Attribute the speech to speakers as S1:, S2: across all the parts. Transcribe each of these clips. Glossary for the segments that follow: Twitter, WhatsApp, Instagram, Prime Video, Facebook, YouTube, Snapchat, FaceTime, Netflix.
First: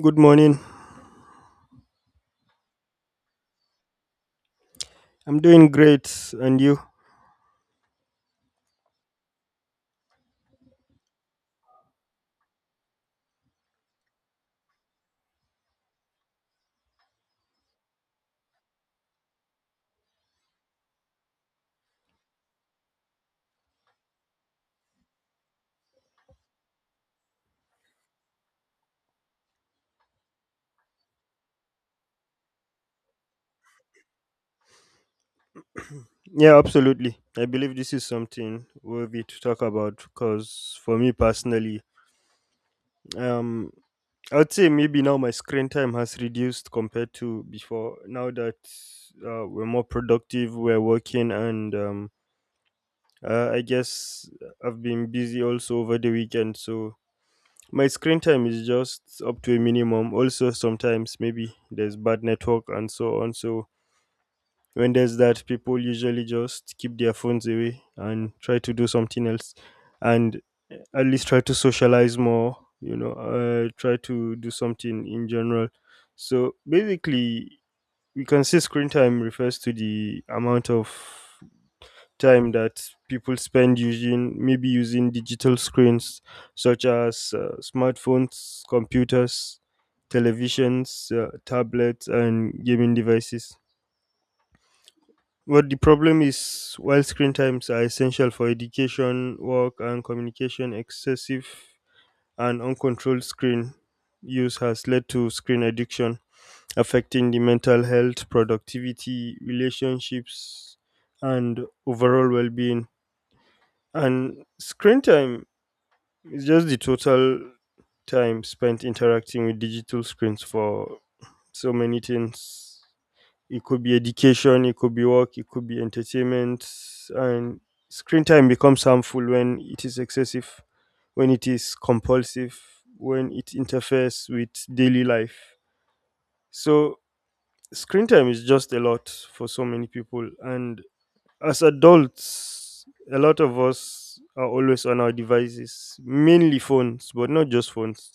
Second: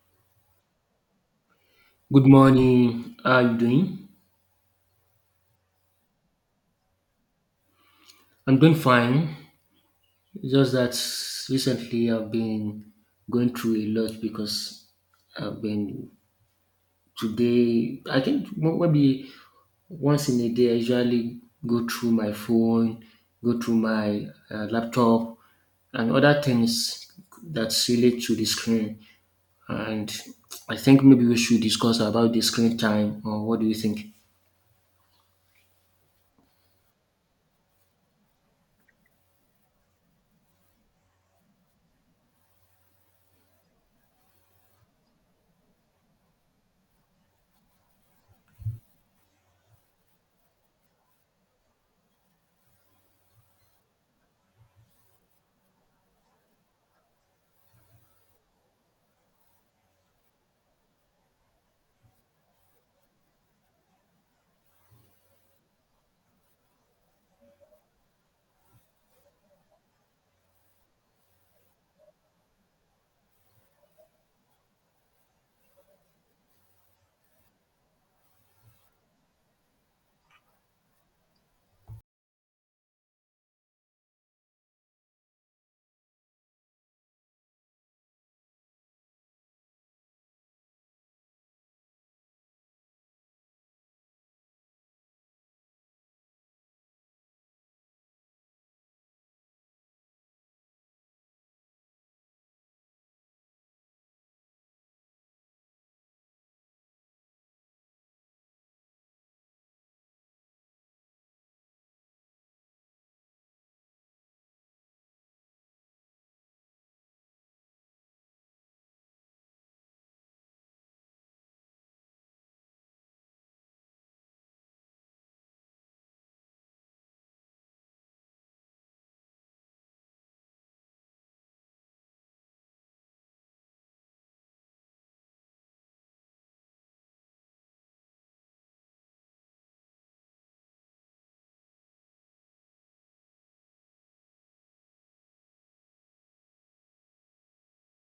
S1: Good morning.
S2: Good morning. How are you doing?
S1: I'm doing great. And you?
S2: I'm doing fine. It's just that recently I've been going through a lot because I've been today. I think maybe once in a day I usually go through my phone, go through my laptop, and other things that's relate to the screen. And I think maybe we should discuss about the screen time. Or what do you think?
S1: Yeah, absolutely. I believe this is something worthy to talk about because for me personally, um, I would say maybe now my screen time has reduced compared to before. Now that we're more productive, we're working, and I guess I've been busy also over the weekend. So my screen time is just up to a minimum. Also, sometimes maybe there's bad network and so on. So when there's that, people usually just keep their phones away and try to do something else, and at least try to socialize more. You know, try to do something in general. So basically, we can say screen time refers to the amount of time that people spend using maybe using digital screens such as smartphones, computers, televisions, tablets, and gaming devices. But the problem is, while screen times are essential for education, work, and communication, excessive and uncontrolled screen use has led to screen addiction, affecting the mental health, productivity, relationships, and overall well being. And screen time is just the total time spent interacting with digital screens for so many things. It could be education, it could be work, it could be entertainment. And screen time becomes harmful when it is excessive, when it is compulsive, when it interferes with daily life. So, screen time is just a lot for so many people. And as adults, a lot of us are always on our devices, mainly phones, but not just phones.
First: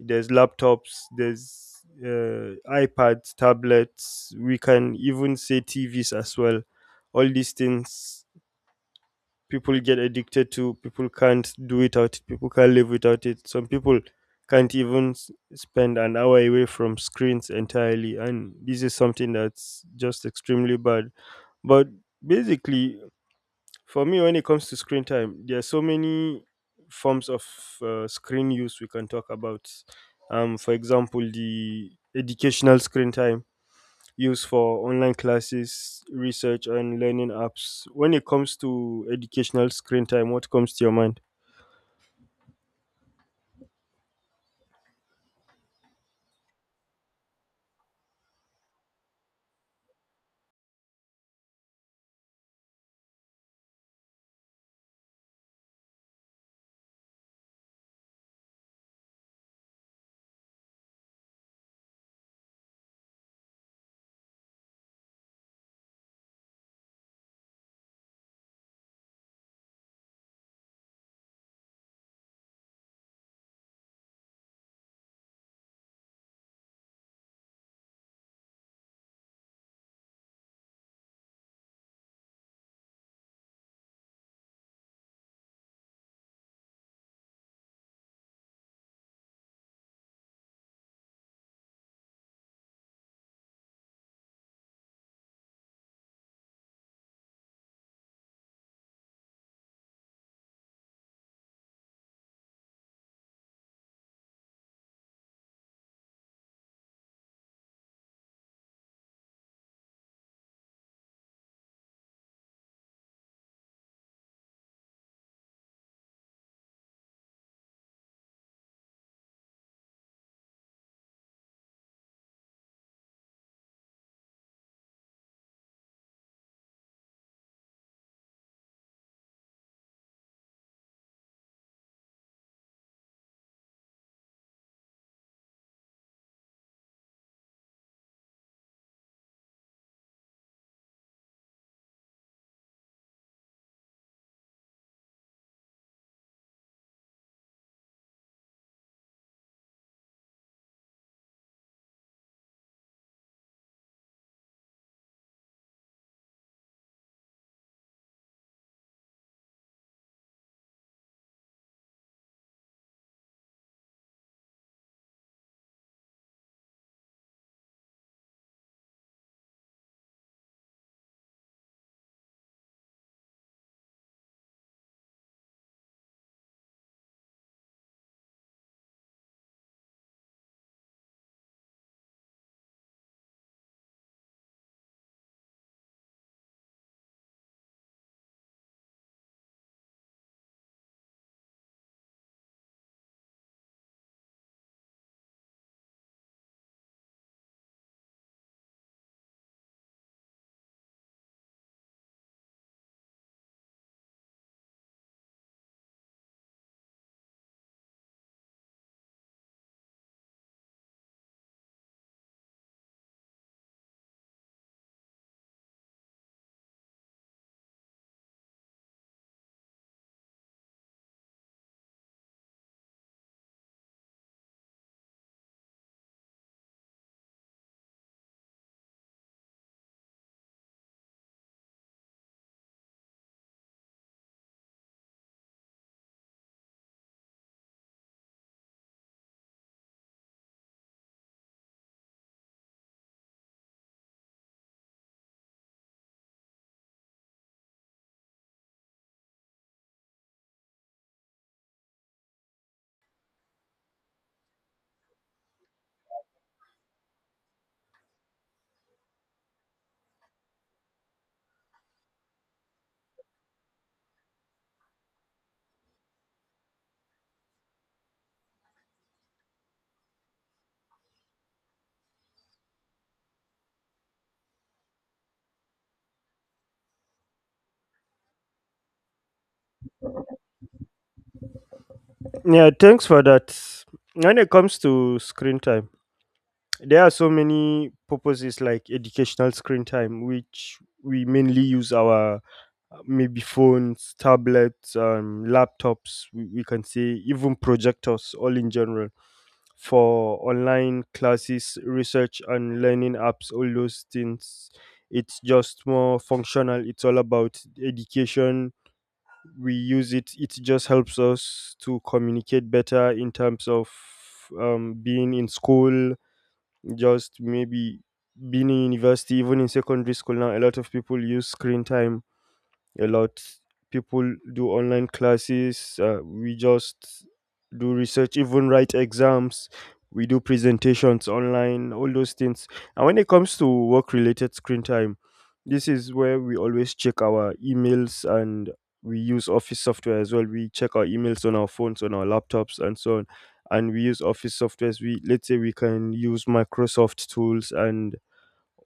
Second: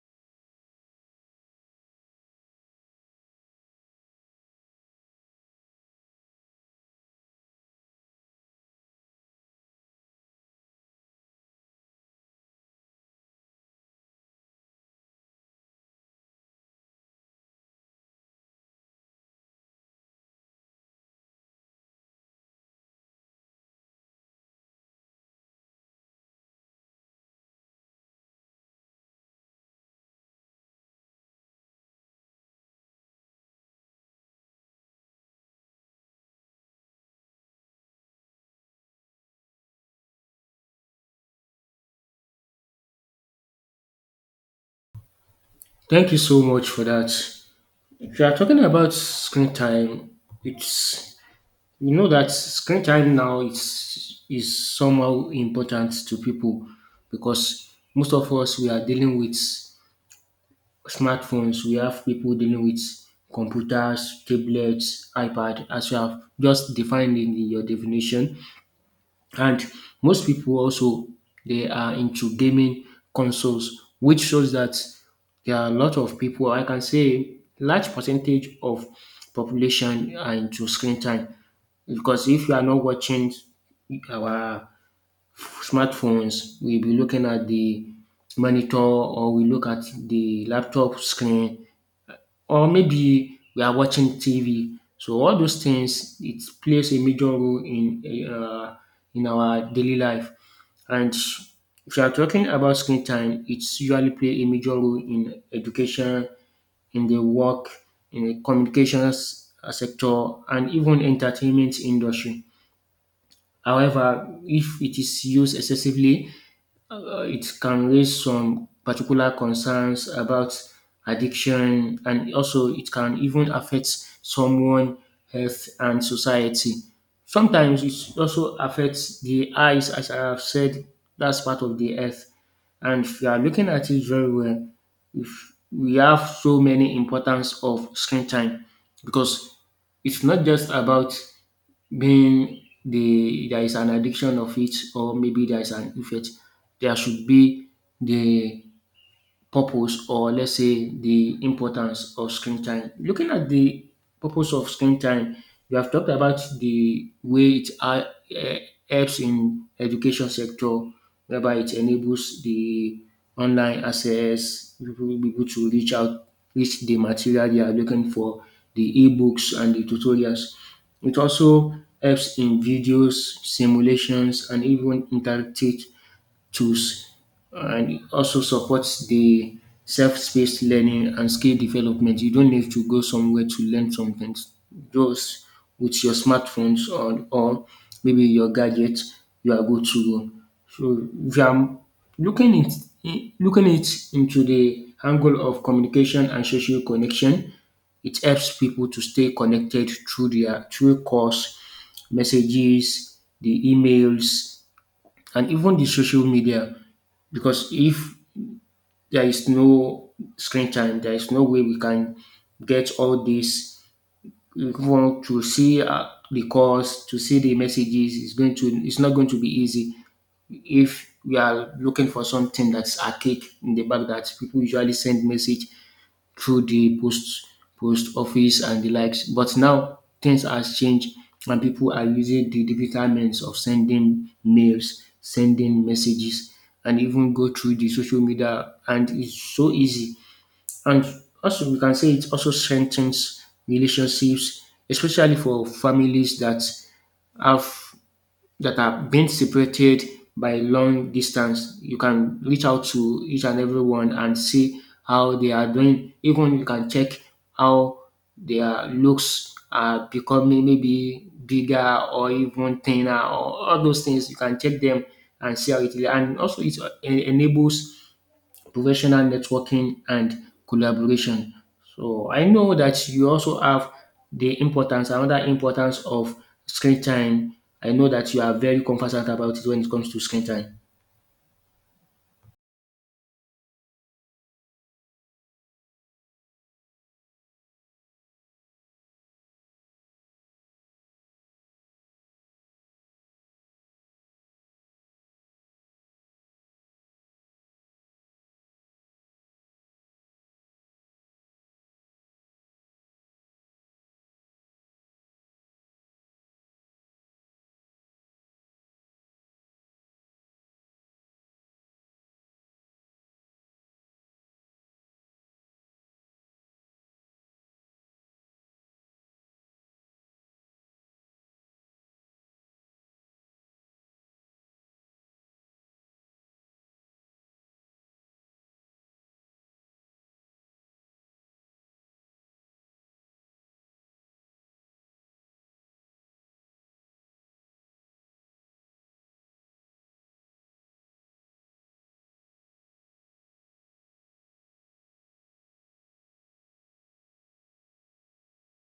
S1: There's laptops, there's iPads, tablets, we can even say TVs as well. All these things, people get addicted to, people can't do without it, people can't live without it. Some people can't even spend an hour away from screens entirely, and this is something that's just extremely bad. But basically, for me, when it comes to screen time, there are so many forms of screen use we can talk about. For example, the educational screen time used for online classes, research, and learning apps. When it comes to educational screen time, what comes to your mind?
S2: Thank you so much for that. If you are talking about screen time, it's you know that screen time now is somehow important to people because most of us we are dealing with smartphones. We have people dealing with computers, tablets, iPad, as you have just defined in your definition. And most people also they are into gaming consoles, which shows that there are a lot of people. I can say large percentage of population are into screen time because if you are not watching our smartphones, we'll be looking at the monitor or we look at the laptop screen or maybe we are watching TV. So all those things it plays a major role uh, in our daily life. And if you are talking about screen time, it's usually play a major role in education, in the work, in the communications sector, and even entertainment industry. However, if it is used excessively, it can raise some particular concerns about addiction, and also it can even affect someone health and society. Sometimes it also affects the eyes, as I have said. That's part of the earth. And if you are looking at it very well, if we have so many importance of screen time, because it's not just about being the there is an addiction of it, or maybe there is an effect, there should be the purpose, or let's say the importance of screen time. Looking at the purpose of screen time, we have talked about the way it helps in education sector, whereby it enables the online access, people will be able to reach out, reach the material they are looking for, the ebooks and the tutorials. It also helps in videos, simulations, and even interactive tools, and it also supports the self-paced learning and skill development. You don't need to go somewhere to learn something. Just with your smartphones, or maybe your gadget, you are good to go. So if I'm looking it looking it into the angle of communication and social connection, it helps people to stay connected through their through calls, messages, the emails, and even the social media, because if there is no screen time, there is no way we can get all this. If we want to see the calls, to see the messages, it's not going to be easy. If we are looking for something that's archaic in the back, that people usually send message through the post office and the likes. But now things has changed and people are using the digital means of sending mails, sending messages, and even go through the social media. And it's so easy. And also, we can say it also strengthens relationships, especially for families that have that are being separated by long distance. You can reach out to each and everyone and see how they are doing. Even you can check how their looks are becoming, maybe bigger or even thinner, or all those things. You can check them and see how it is. And also it enables professional networking and collaboration. So I know that you also have the importance, another importance of screen time. I know that you are very conversant about it when it comes to screen time.
S1: Yeah, thanks for that. When it comes to screen time, there are so many purposes like educational screen time, which we mainly use our maybe phones, tablets, laptops, we can say even projectors, all in general, for online classes, research, and learning apps, all those things. It's just more functional. It's all about education. We use it, it just helps us to communicate better in terms of being in school, just maybe being in university, even in secondary school now, a lot of people use screen time a lot. People do online classes. We just do research, even write exams. We do presentations online, all those things. And when it comes to work related screen time, this is where we always check our emails, and we use office software as well. We check our emails on our phones, on our laptops, and so on. And we use office softwares. We, let's say we can use Microsoft tools and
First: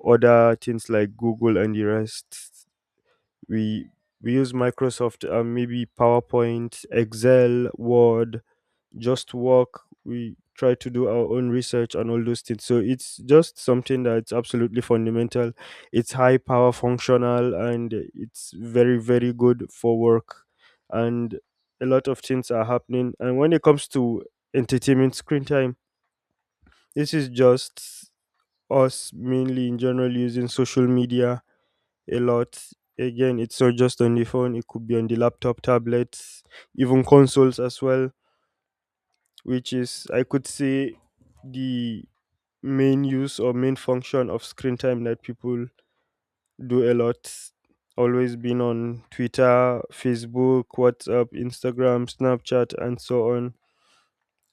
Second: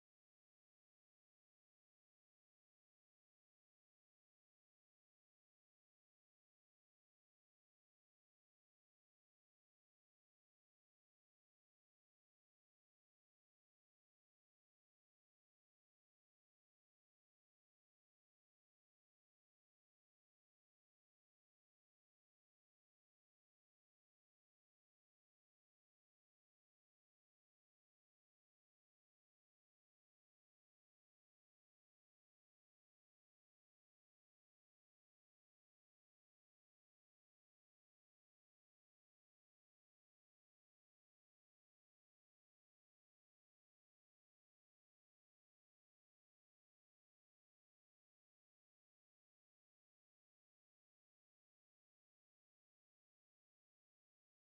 S1: other things like Google and the rest. We use Microsoft, maybe PowerPoint, Excel, Word. Just work, we try to do our own research and all those things. So it's just something that's absolutely fundamental. It's high power functional, and it's very, very good for work. And a lot of things are happening. And when it comes to entertainment screen time, this is just us mainly in general using social media a lot. Again, it's not just on the phone, it could be on the laptop, tablets, even consoles as well, which is, I could say, the main use or main function of screen time that people do a lot. Always been on Twitter, Facebook, WhatsApp, Instagram, Snapchat, and so on,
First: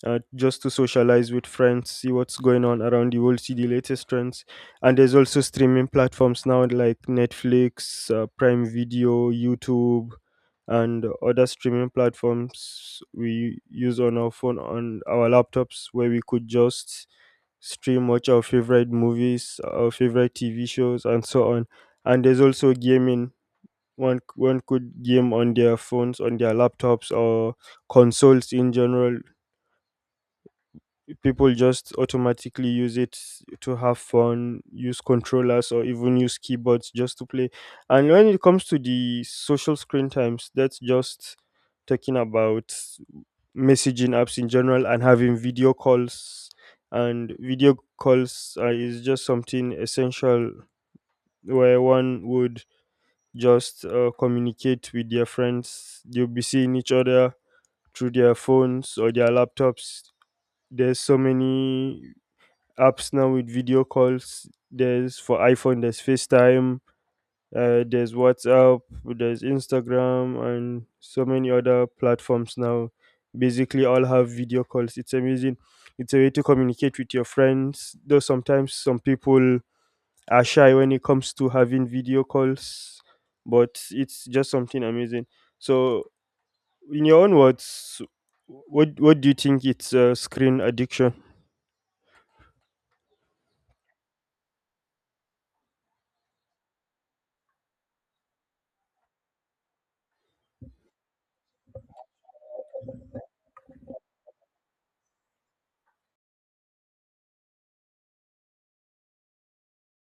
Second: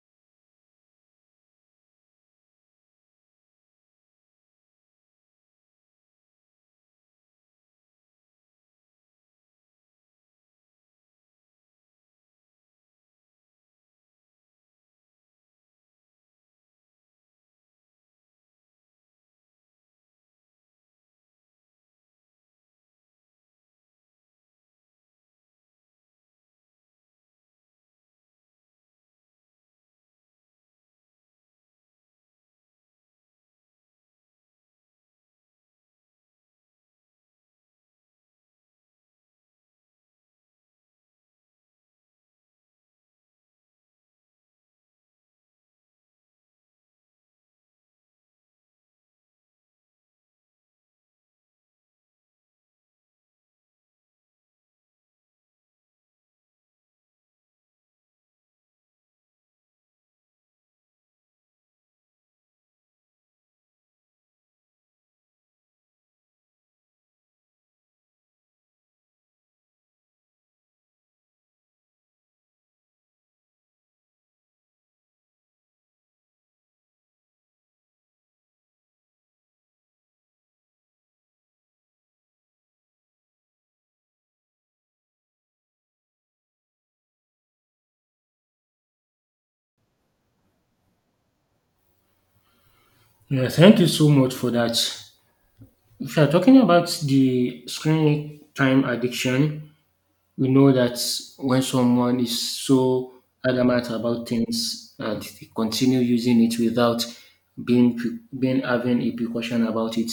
S1: just to socialize with friends, see what's going on around the world, see the latest trends. And there's also streaming platforms now like Netflix, Prime Video, YouTube, and other streaming platforms we use on our phone, on our laptops, where we could just stream, watch our favorite movies, our favorite TV shows, and so on. And there's also gaming. One could game on their phones, on their laptops, or consoles in general. People just automatically use it to have fun, use controllers or even use keyboards just to play. And when it comes to the social screen times, that's just talking about messaging apps in general and having video calls. And video calls is just something essential where one would just communicate with their friends. They'll be seeing each other through their phones or their laptops. There's so many apps now with video calls. There's for iPhone, there's FaceTime, there's WhatsApp, there's Instagram, and so many other platforms now. Basically, all have video calls. It's amazing. It's a way to communicate with your friends. Though sometimes some people are shy when it comes to having video calls, but it's just something amazing. So, in your own words, what do you think it's, screen addiction?
S2: Yeah, thank you so much for that. If you are talking about the screen time addiction, we know that when someone is so adamant about things and they continue using it without being having a precaution about it,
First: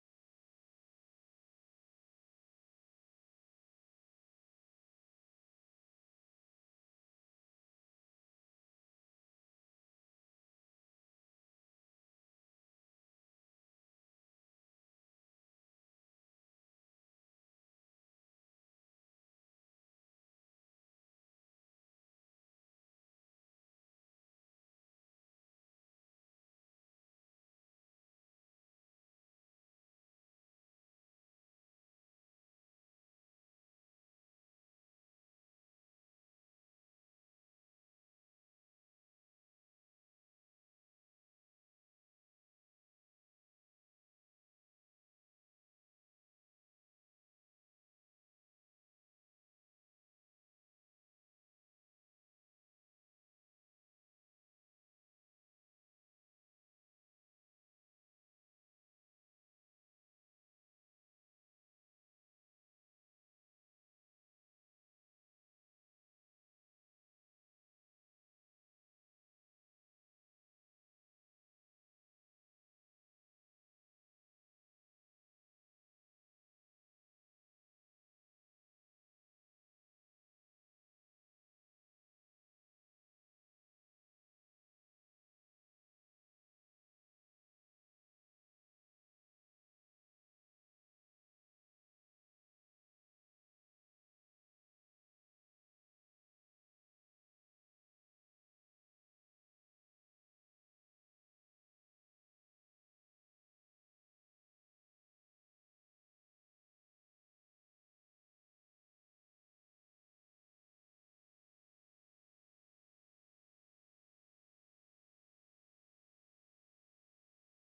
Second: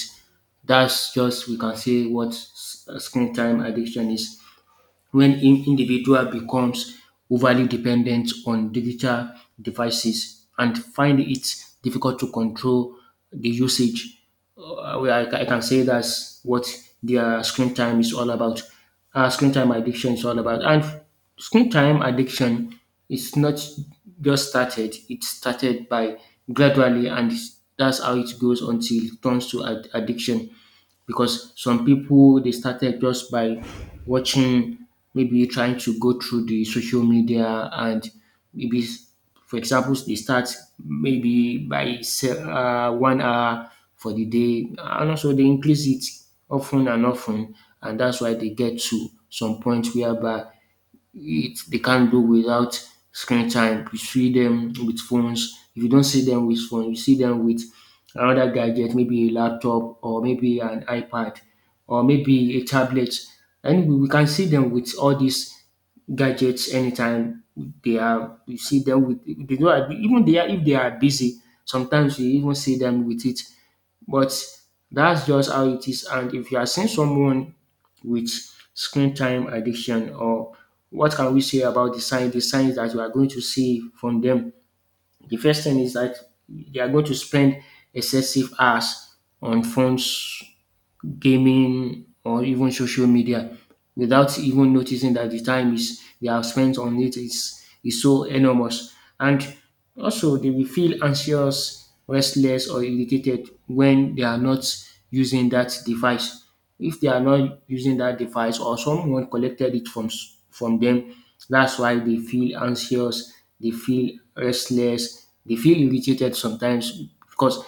S2: that's just, we can say what screen time addiction is, when individual becomes overly dependent on digital devices and find it difficult to control the usage. Well, I can say that's what their screen time is all about. Screen time addiction is all about. And screen time addiction is not just started, it started by gradually, and that's how it goes until it turns to addiction, because some people they started just by watching, maybe trying to go through the social media, and maybe for example they start maybe by 1 hour for the day, and also they increase it often and often, and that's why they get to some point whereby it they can't do without screen time. You see them with phones. If you don't see them with phone, you see them with another gadget, maybe a laptop or maybe an iPad or maybe a tablet. And we can see them with all these gadgets anytime they are. You see them with, they don't even, they are, if they are busy. Sometimes you even see them with it. But that's just how it is. And if you are seeing someone with screen time addiction, or what can we say about the sign, the signs that you are going to see from them? The first thing is that they are going to spend excessive hours on phones, gaming, or even social media, without even noticing that the time is they have spent on it is so enormous. And also they will feel anxious, restless, or irritated when they are not using that device. If they are not using that device or someone collected it from them, that's why they feel anxious, they feel restless, they feel irritated sometimes, because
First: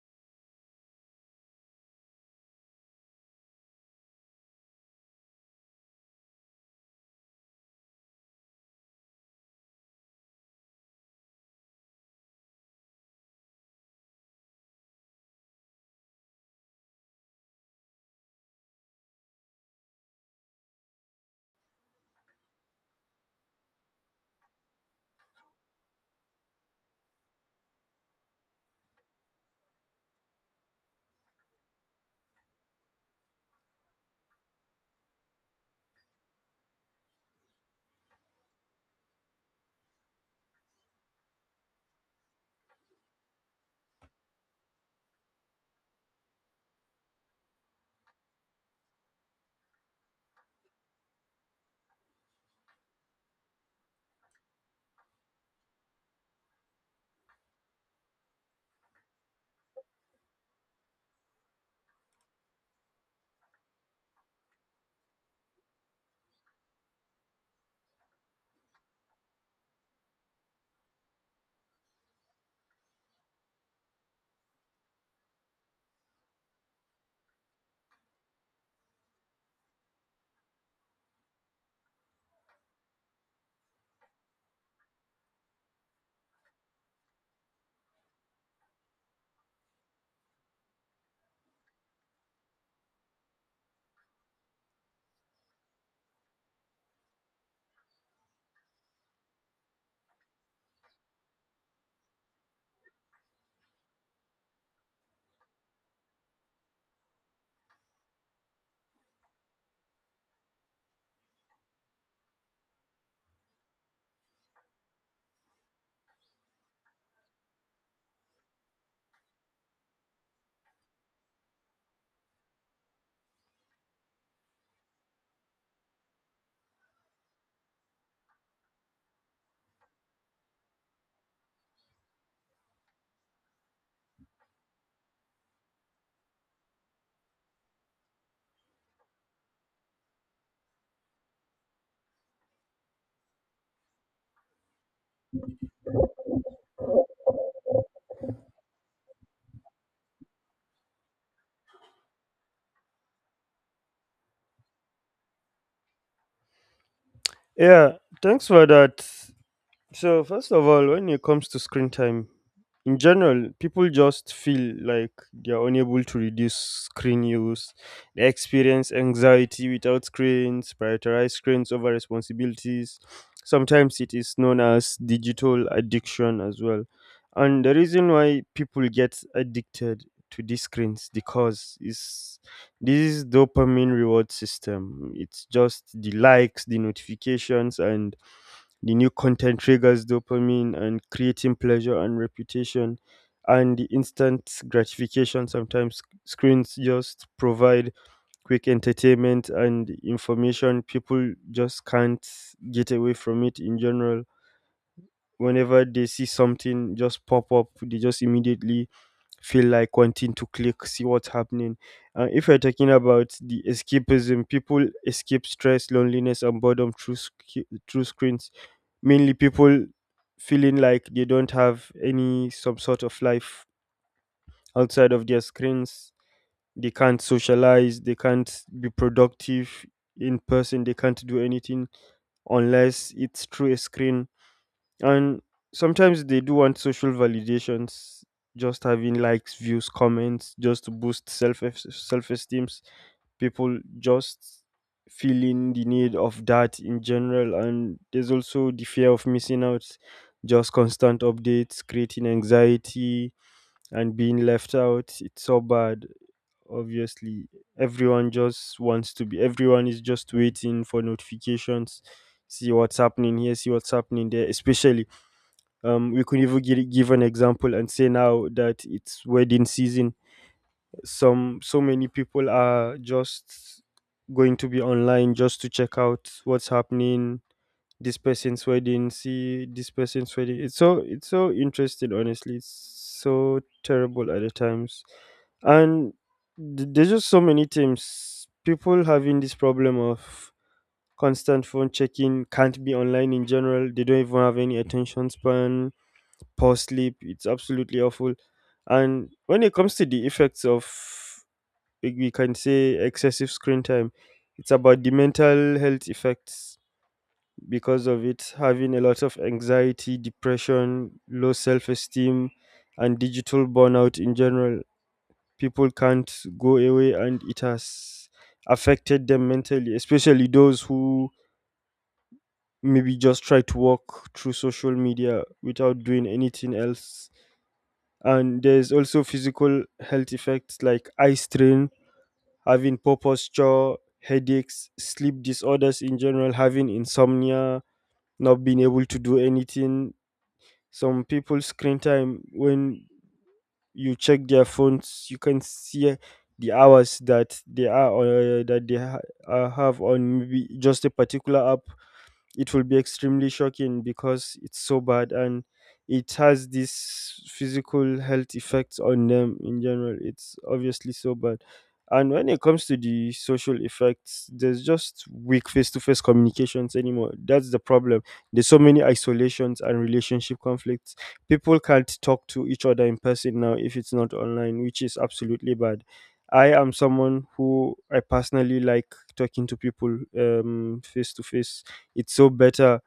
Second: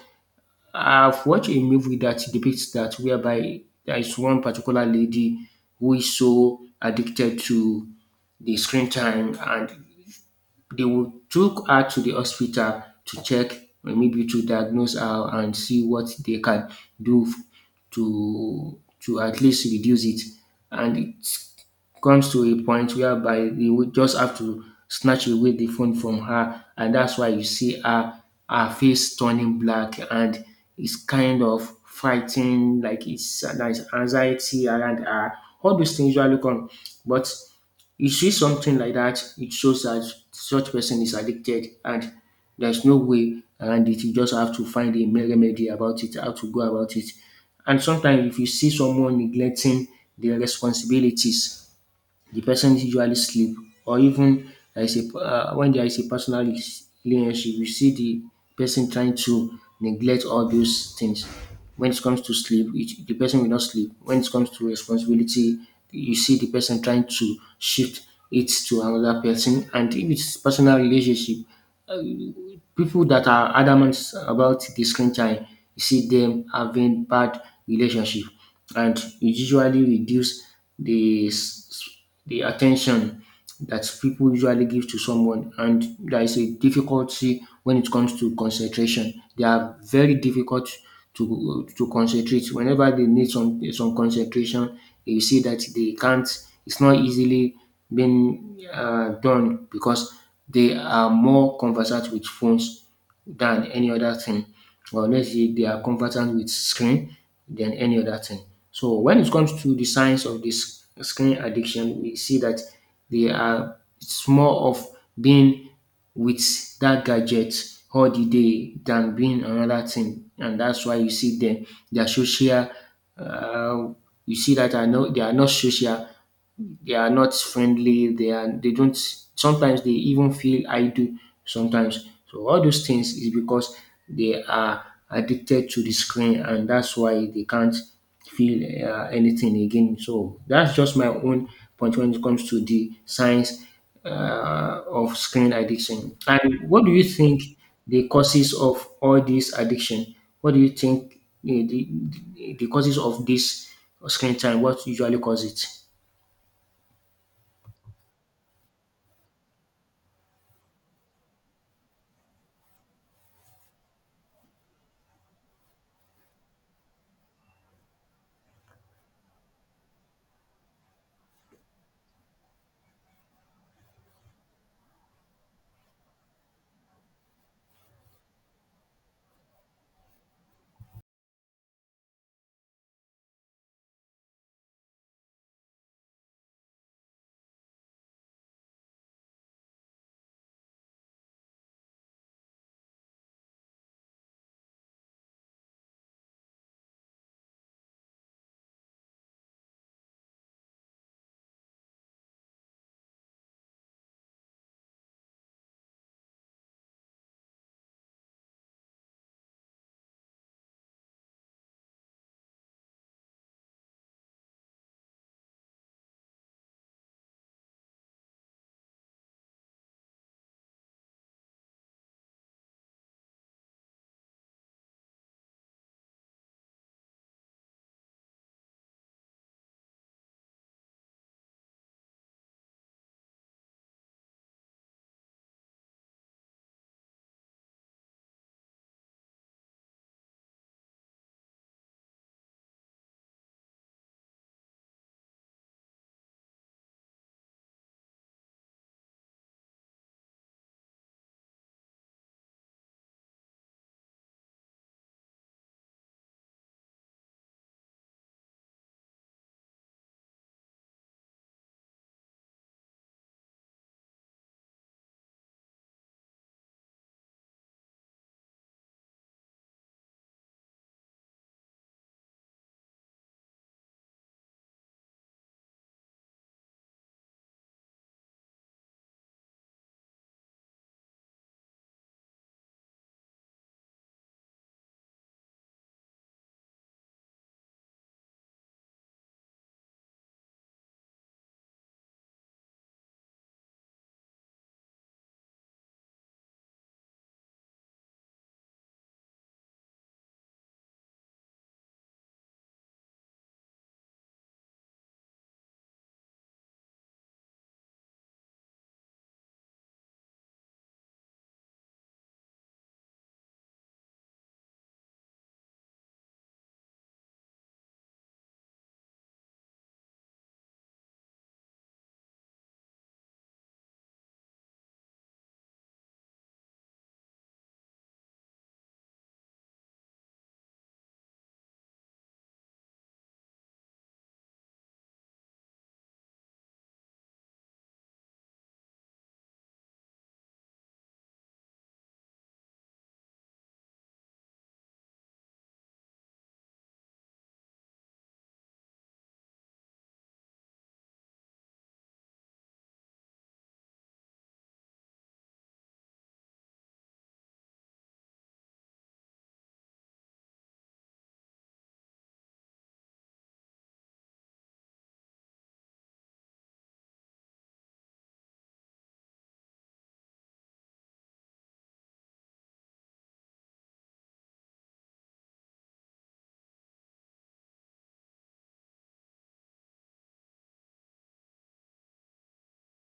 S2: I've watched a movie that depicts that, whereby there is one particular lady who is so addicted to the screen time, and they will took her to the hospital to check, or maybe to diagnose her and see what they can do to at least reduce it. And it comes to a point whereby they would just have to snatch away the phone from her, and that's why you see her face turning black, and it's kind of fighting, like it's there's anxiety around her. All those things usually come, but you see something like that, it shows that such person is addicted, and there's no way around it. You just have to find a remedy about it, how to go about it. And sometimes if you see someone neglecting their responsibilities, the person usually sleep, or even there is a when there is a personal relationship, you see the person trying to neglect all those things. When it comes to sleep, the person will not sleep. When it comes to responsibility, you see the person trying to shift it to another person. And if it's personal relationship, people that are adamant about the screen time, you see them having bad relationship, and it usually reduce the s- the attention that people usually give to someone, and there is a difficulty when it comes to concentration. They are very difficult to concentrate. Whenever they need some concentration, you see that they can't. It's not easily being done, because they are more conversant with phones than any other thing. Or let's say they are conversant with screen than any other thing. So when it comes to the signs of this screen addiction, we see that they are it's more of being with that gadget all the day than being another thing. And that's why you see them, they are social. Uh, you see that are not, social, they are not friendly, they are they don't, sometimes they even feel idle sometimes, so all those things is because they are addicted to the screen, and that's why they can't feel anything again. So that's just my own point when it comes to the science of screen addiction. And what do you think the causes of all this addiction? What do you think eh, the, the causes of this screen time, what usually cause it?
S1: Yeah, thanks for that. So first of all, when it comes to screen time, in general, people just feel like they're unable to reduce screen use. They experience anxiety without screens, prioritize screens over responsibilities. Sometimes it is known as digital addiction as well. And the reason why people get addicted to these screens because is this dopamine reward system. It's just the likes, the notifications, and the new content triggers dopamine and creating pleasure and reputation and the instant gratification. Sometimes screens just provide quick entertainment and information. People just can't get away from it in general. Whenever they see something just pop up, they just immediately feel like wanting to click, see what's happening. And if you're talking about the escapism, people escape stress, loneliness, and boredom through screens. Mainly people feeling like they don't have any some sort of life outside of their screens. They can't socialize, they can't be productive in person, they can't do anything unless it's through a screen, and sometimes they do want social validations, just having likes, views, comments, just to boost self esteems. People just feeling the need of that in general, and there's also the fear of missing out, just constant updates, creating anxiety and being left out. It's so bad. Obviously, everyone just wants to be. Everyone is just waiting for notifications, see what's happening here, see what's happening there, especially, we could even give an example and say now that it's wedding season, some, so many people are just going to be online just to check out what's happening. This person's wedding, see this person's wedding, it's so, it's so interesting honestly, it's so terrible at the times. And there's just so many teams, people having this problem of constant phone checking, can't be online in general, they don't even have any attention span, poor sleep. It's absolutely awful. And when it comes to the effects of, like we can say, excessive screen time, it's about the mental health effects because of it having a lot of anxiety, depression, low self esteem, and digital burnout in general. People can't go away, and it has affected them mentally, especially those who maybe just try to walk through social media without doing anything else. And there's also physical health effects like eye strain, having poor posture, headaches, sleep disorders in general, having insomnia, not being able to do anything. Some people screen time, when you check their phones, you can see the hours that they are, have on maybe just a particular app. It will be extremely shocking because it's so bad, and it has these physical health effects on them in general. It's obviously so bad. And when it comes to the social effects, there's just weak face to face communications anymore. That's the problem. There's so many isolations and relationship conflicts. People can't talk to each other in person now if it's not online, which is absolutely bad. I am someone who I personally like talking to people, face to face, it's so better.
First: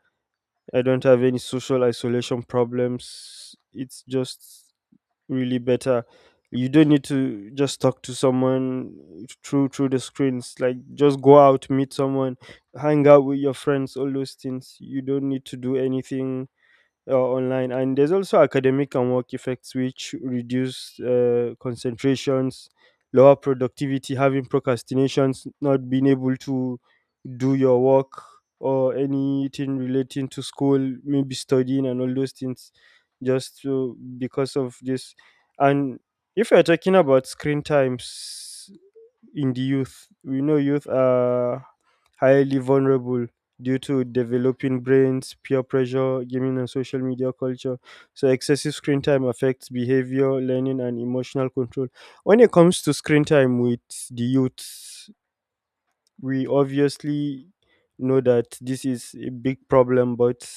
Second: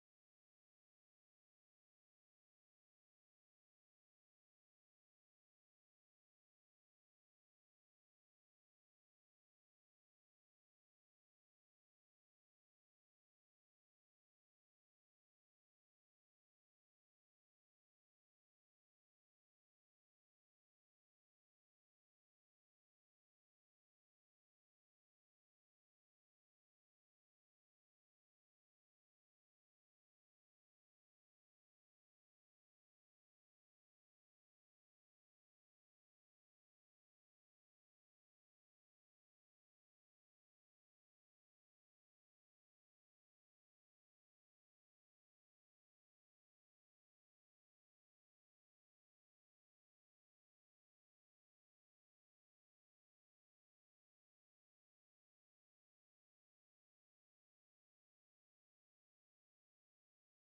S1: I don't have any social isolation problems. It's just really better. You don't need to just talk to someone through the screens. Like just go out, meet someone, hang out with your friends, all those things. You don't need to do anything online. And there's also academic and work effects which reduce concentrations, lower productivity, having procrastinations, not being able to do your work or anything relating to school, maybe studying and all those things, just because of this. And if you're talking about screen times in the youth, we know youth are highly vulnerable due to developing brains, peer pressure, gaming and social media culture. So excessive screen time affects behavior, learning, and emotional control. When it comes to screen time with the youth, we obviously know that this is a big problem. But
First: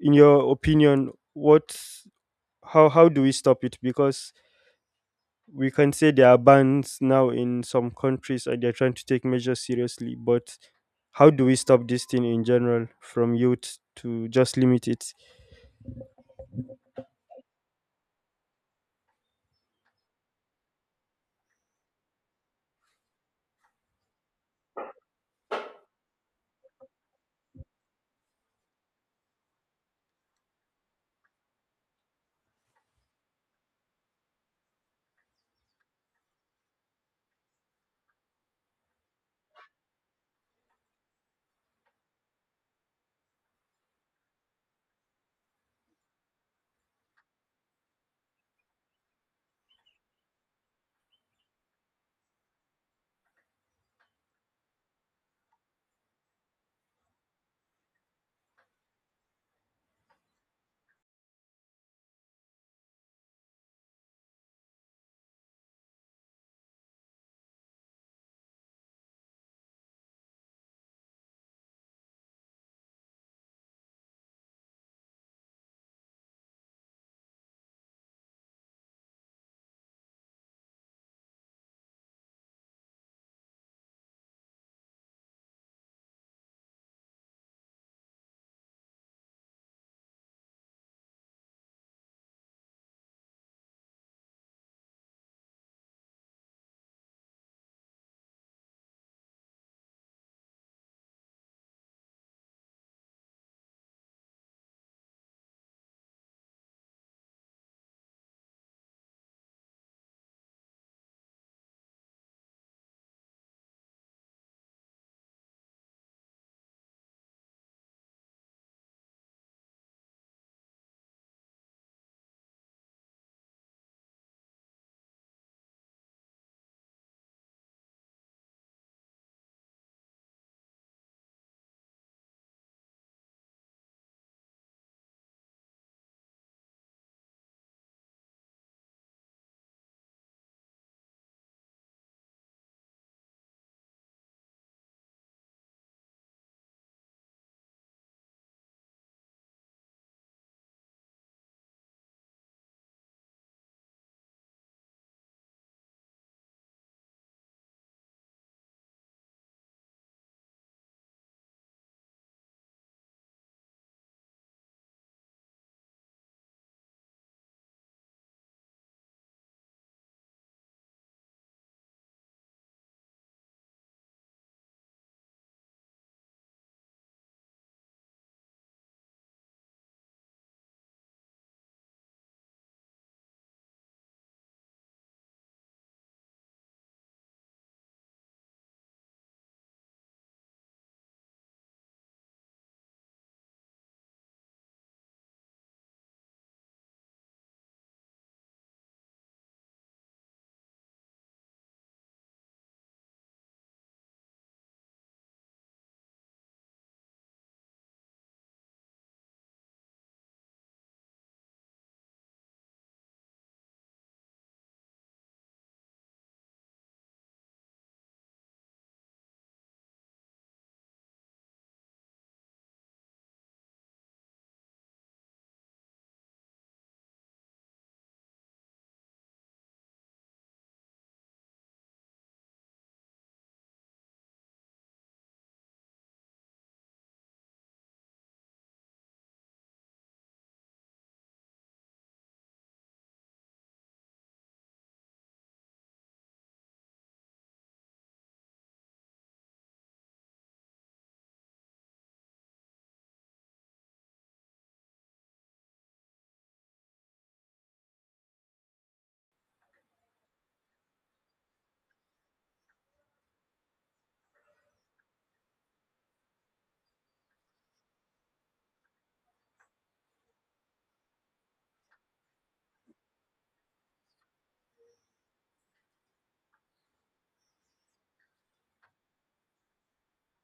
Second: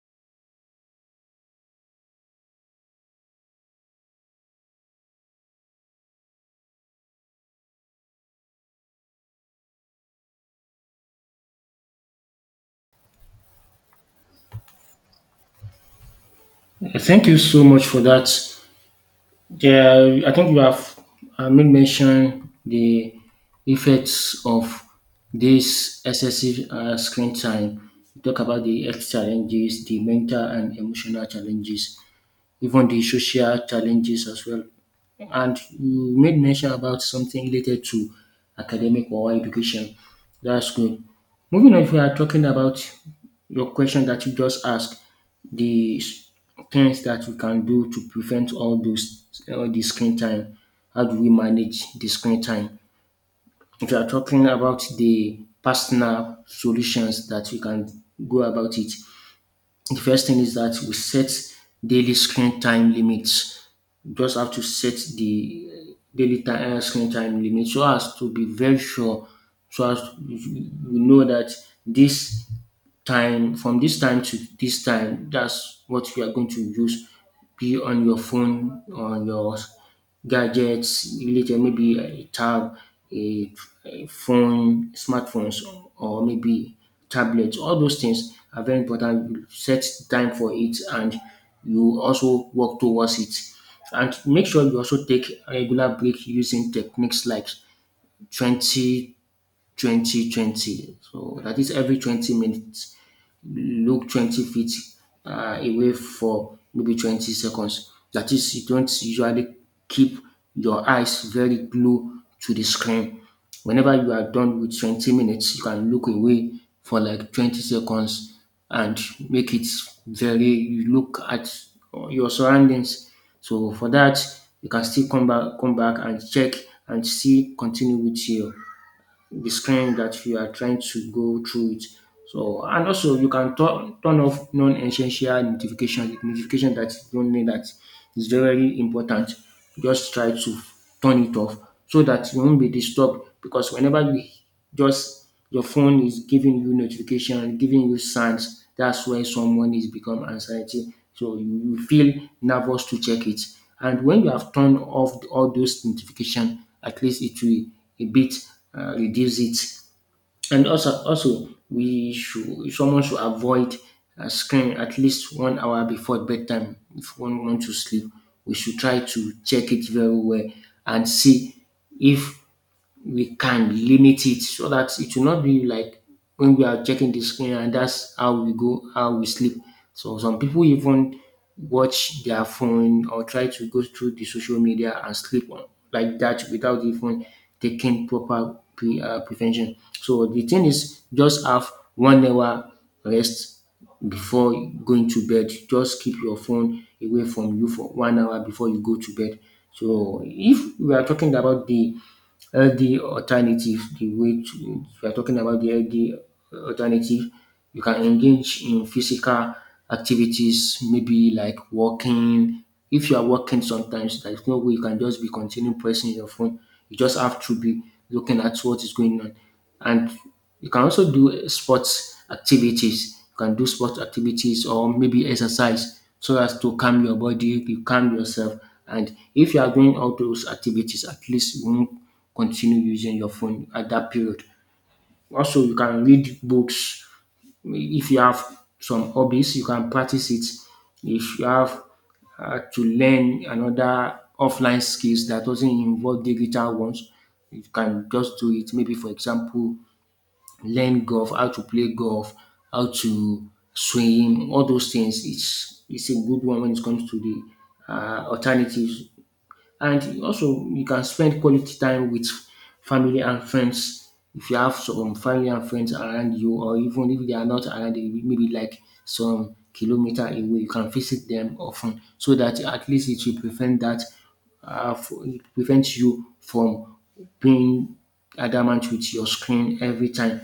S1: in your opinion, what how do we stop it? Because we can say there are bans now in some countries and they're trying to take measures seriously, but how do we stop this thing in general, from youth, to just limit it?
S2: Thank you so much for that. There, I think you have made mention the effects of this excessive screen time. You talk about the health challenges, the mental and emotional challenges, even the social challenges as well. And you made mention about something related to academic or education. That's good. Moving on, if we are talking about your question that you just asked, the things that we can do to prevent all the screen time. How do we manage the screen time? If you are talking about the personal solutions that we can go about it, the first thing is that we set daily screen time limits. You just have to set the daily time, screen time limit so as to be very sure, so as we know that this time, from this time to this time, that's what you are going to use, be on your phone, on your gadgets related, maybe a a, phone, smartphones, or maybe tablets. All those things are very important. You set time for it, and you also work towards it, and make sure you also take a regular break using techniques like 20, 20, 20. So that is every 20 minutes, look 20 feet away for maybe 20 seconds. That is, you don't usually keep your eyes very glued to the screen. Whenever you are done with 20 minutes, you can look away for like 20 seconds and make it very, you look at your surroundings. So for that, you can still come back and check and see, continue with your the screen that you are trying to go through it. So and also, you can turn off non-essential notification, notification that you don't need. That is very very important. Just try to turn it off so that you won't be disturbed, because whenever you, just your phone is giving you notification, giving you signs, that's where someone is become anxiety. So you feel nervous to check it. And when you have turned off all those notification, at least it will a bit reduce it. And also we should, someone should avoid screen at least 1 hour before bedtime. If one wants to sleep, we should try to check it very well and see if we can limit it, so that it will not be like when we are checking the screen and that's how we go, how we sleep. So some people even watch their phone or try to go through the social media and sleep on like that without even taking proper prevention. So the thing is just have 1 hour rest before going to bed. Just keep your phone away from you for 1 hour before you go to bed. So if we are talking about the Healthy alternative, the way to, if you are talking about the healthy alternative, you can engage in physical activities, maybe like walking. If you are walking sometimes, there's no way you can just be continuing pressing your phone. You just have to be looking at what is going on. And you can also do sports activities. Or maybe exercise so as to calm your body, you calm yourself. And if you are doing all those activities, at least you won't continue using your phone at that period. Also, you can read books. If you have some hobbies, you can practice it. If you have to learn another offline skills that doesn't involve digital ones, you can just do it. Maybe, for example, learn golf, how to play golf, how to swim, all those things. It's a good one when it comes to the alternatives. And also, you can spend quality time with family and friends. If you have some family and friends around you, or even if they are not around you, maybe like some kilometer away, you can visit them often, so that at least it will prevent that it prevents you from being adamant with your screen every time.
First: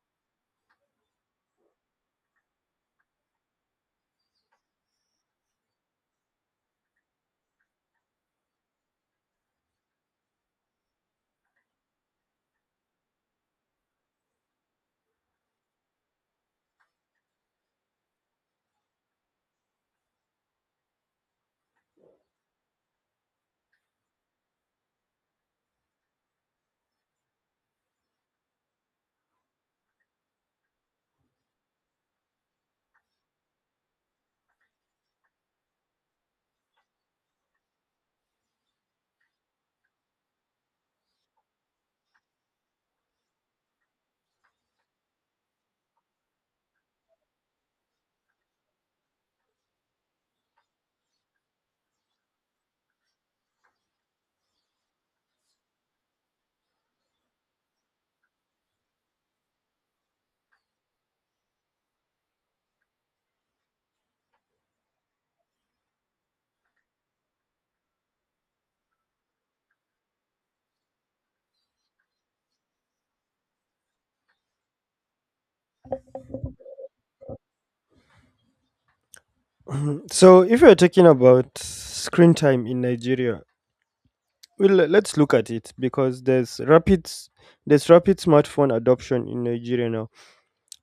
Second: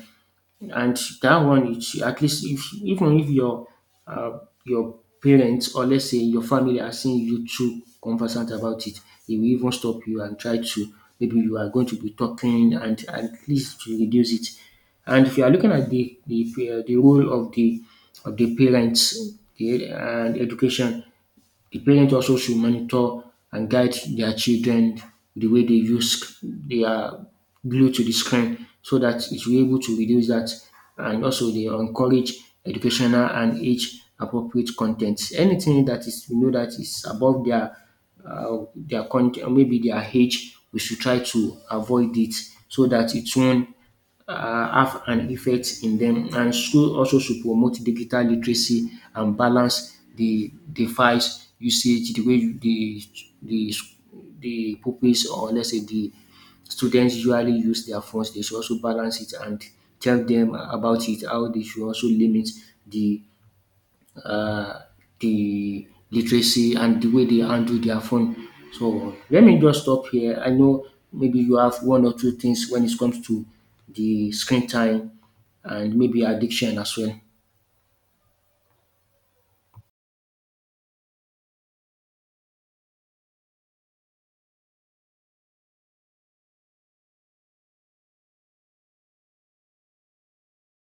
S2: And that one, you should at least, if even if your uh, your parents, or let's say your family, are seeing you too conversant about it, they will even stop you and try to, maybe you are going to be talking, and at least to reduce it. And if you are looking at the the role of the parents, the, and education, the parent also should monitor and guide their children the way they they are glued to the screen, so that it will be able to reduce that. And also they encourage educational and age appropriate content. Anything that is, we know that is above their content, maybe their age, we should try to avoid it so that it won't have an effect in them. And school also should promote digital literacy and balance the device usage, the way the the the pupils, or let's say the students, usually use their phones. They should also balance it and tell them about it, how they should also limit the uh, the literacy and the way they handle their phone. So let me just stop here. I know maybe you have one or two things when it comes to the screen time and maybe addiction as well.
S1: So if you're talking about screen time in Nigeria, well, let's look at it. Because there's there's rapid smartphone adoption in Nigeria now,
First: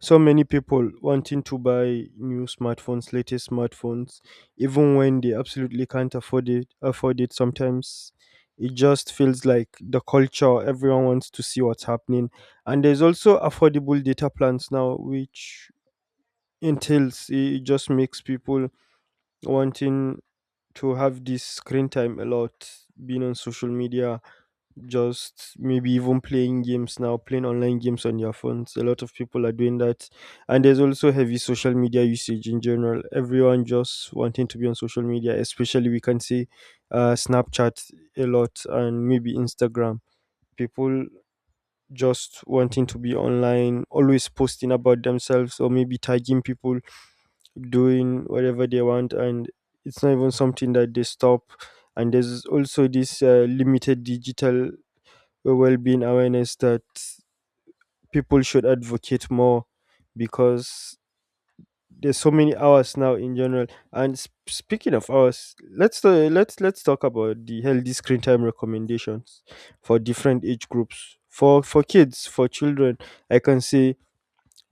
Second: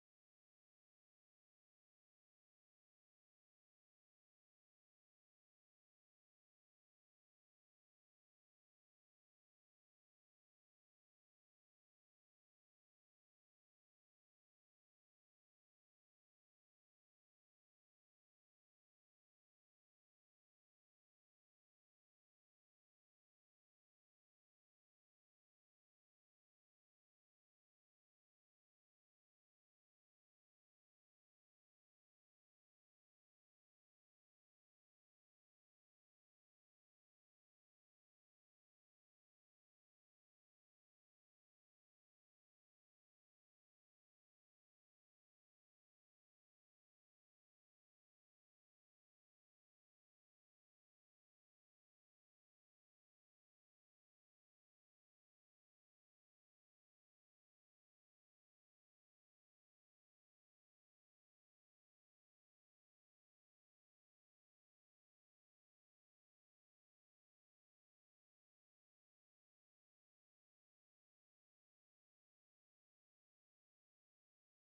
S1: so many people wanting to buy new smartphones, latest smartphones, even when they absolutely can't afford it. Afford it sometimes. It just feels like the culture. Everyone wants to see what's happening, and there's also affordable data plans now, which entails, it just makes people wanting to have this screen time a lot, being on social media, just maybe even playing games now, playing online games on their phones. A lot of people are doing that. And there's also heavy social media usage in general. Everyone just wanting to be on social media, especially we can see Snapchat a lot, and maybe Instagram. People just wanting to be online, always posting about themselves or maybe tagging people, doing whatever they want. And it's not even something that they stop. And there's also this limited digital well-being awareness that people should advocate more, because there's so many hours now in general. And speaking of hours, let's talk about the healthy screen time recommendations for different age groups. For kids, for children, I can say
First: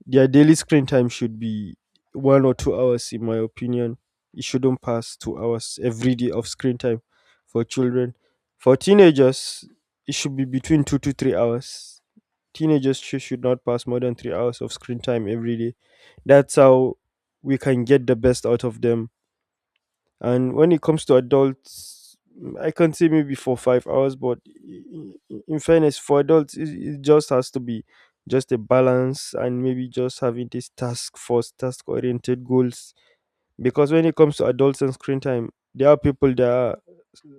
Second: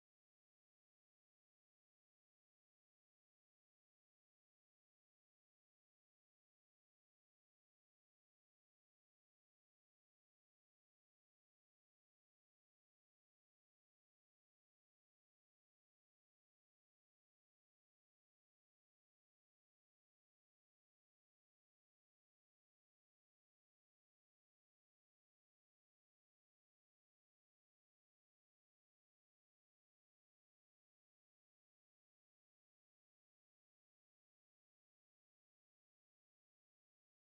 S1: their daily screen time should be 1 or 2 hours, in my opinion. It shouldn't pass 2 hours every day of screen time for children. For teenagers, it should be between 2 to 3 hours. Teenagers should not pass more than 3 hours of screen time every day. That's how we can get the best out of them. And when it comes to adults, mm, I can say maybe for 5 hours, but in fairness, for adults, it just has to be just a balance, and maybe just having this task force, task oriented goals. Because when it comes to adults and screen time, there are people that are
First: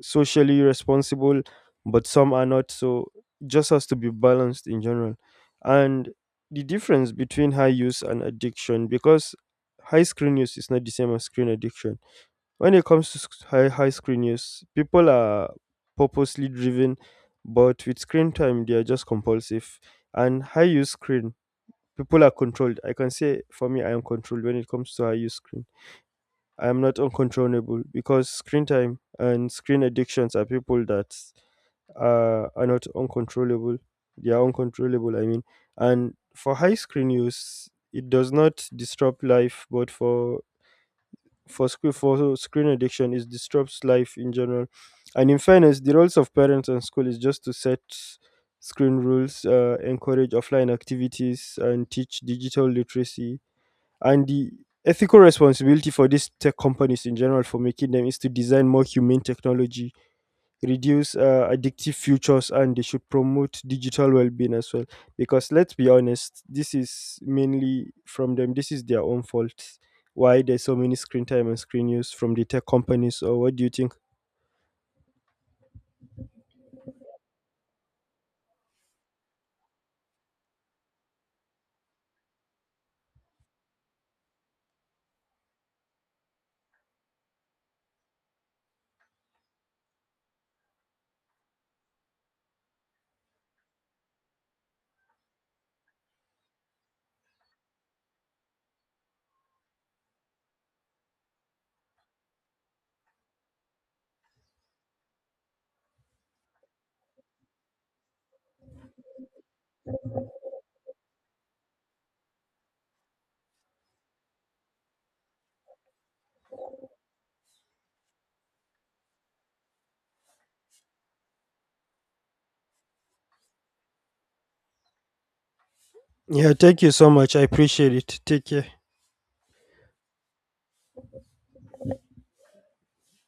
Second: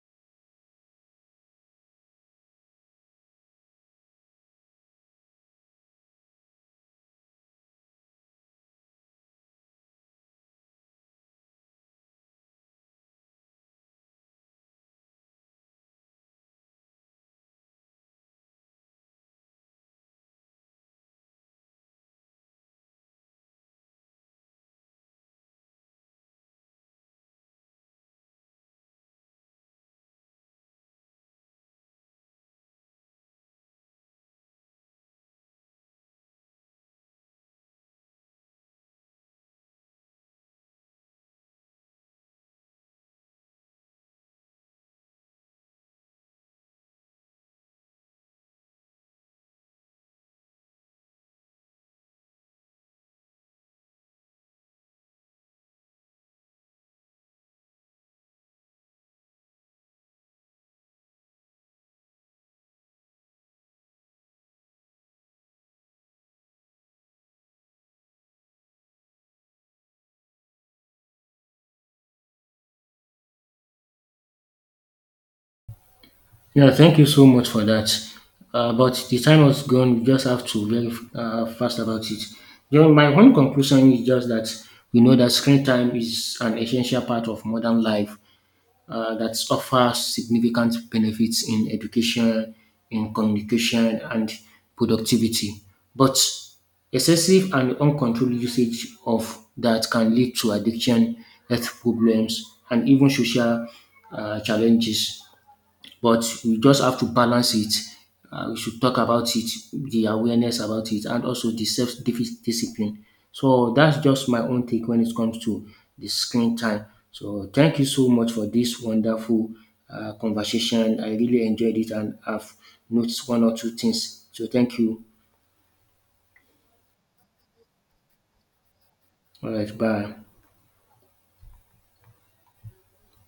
S1: socially responsible, but some are not. So it just has to be balanced in general. And the difference between high use and addiction, because high screen use is not the same as screen addiction. When it comes to high screen use, people are purposely driven, but with screen time, they are just compulsive. And high use screen, people are controlled. I can say for me, I am controlled when it comes to high use screen. I am not uncontrollable, because screen time and screen addictions are people that are not uncontrollable. They are uncontrollable, I mean. And for high screen use, it does not disrupt life, but for screen addiction, it disrupts life in general. And in fairness, the roles of parents and school is just to set screen rules, encourage offline activities, and teach digital literacy. And the ethical responsibility for these tech companies in general, for making them, is to design more humane technology, reduce addictive futures, and they should promote digital well being as well. Because let's be honest, this is mainly from them, this is their own fault. Why there's so many screen time and screen use from the tech companies? Or what do you think?
S2: Yeah, thank you so much for that. But the time was gone. We just have to very fast about it. You know, my own conclusion is just that we know that screen time is an essential part of modern life, that offers significant benefits in education, in communication, and productivity. But excessive and uncontrolled usage of that can lead to addiction, health problems, and even social challenges, but we just have to balance it. We should talk about it, the awareness about it, and also the self discipline. So that's just my own take when it comes to the screen time. So thank you so much for this wonderful conversation. I really enjoyed it and I've noticed one or two things. So thank you.
S1: Yeah, thank you so much. I appreciate it. Take care.
S2: All right, bye.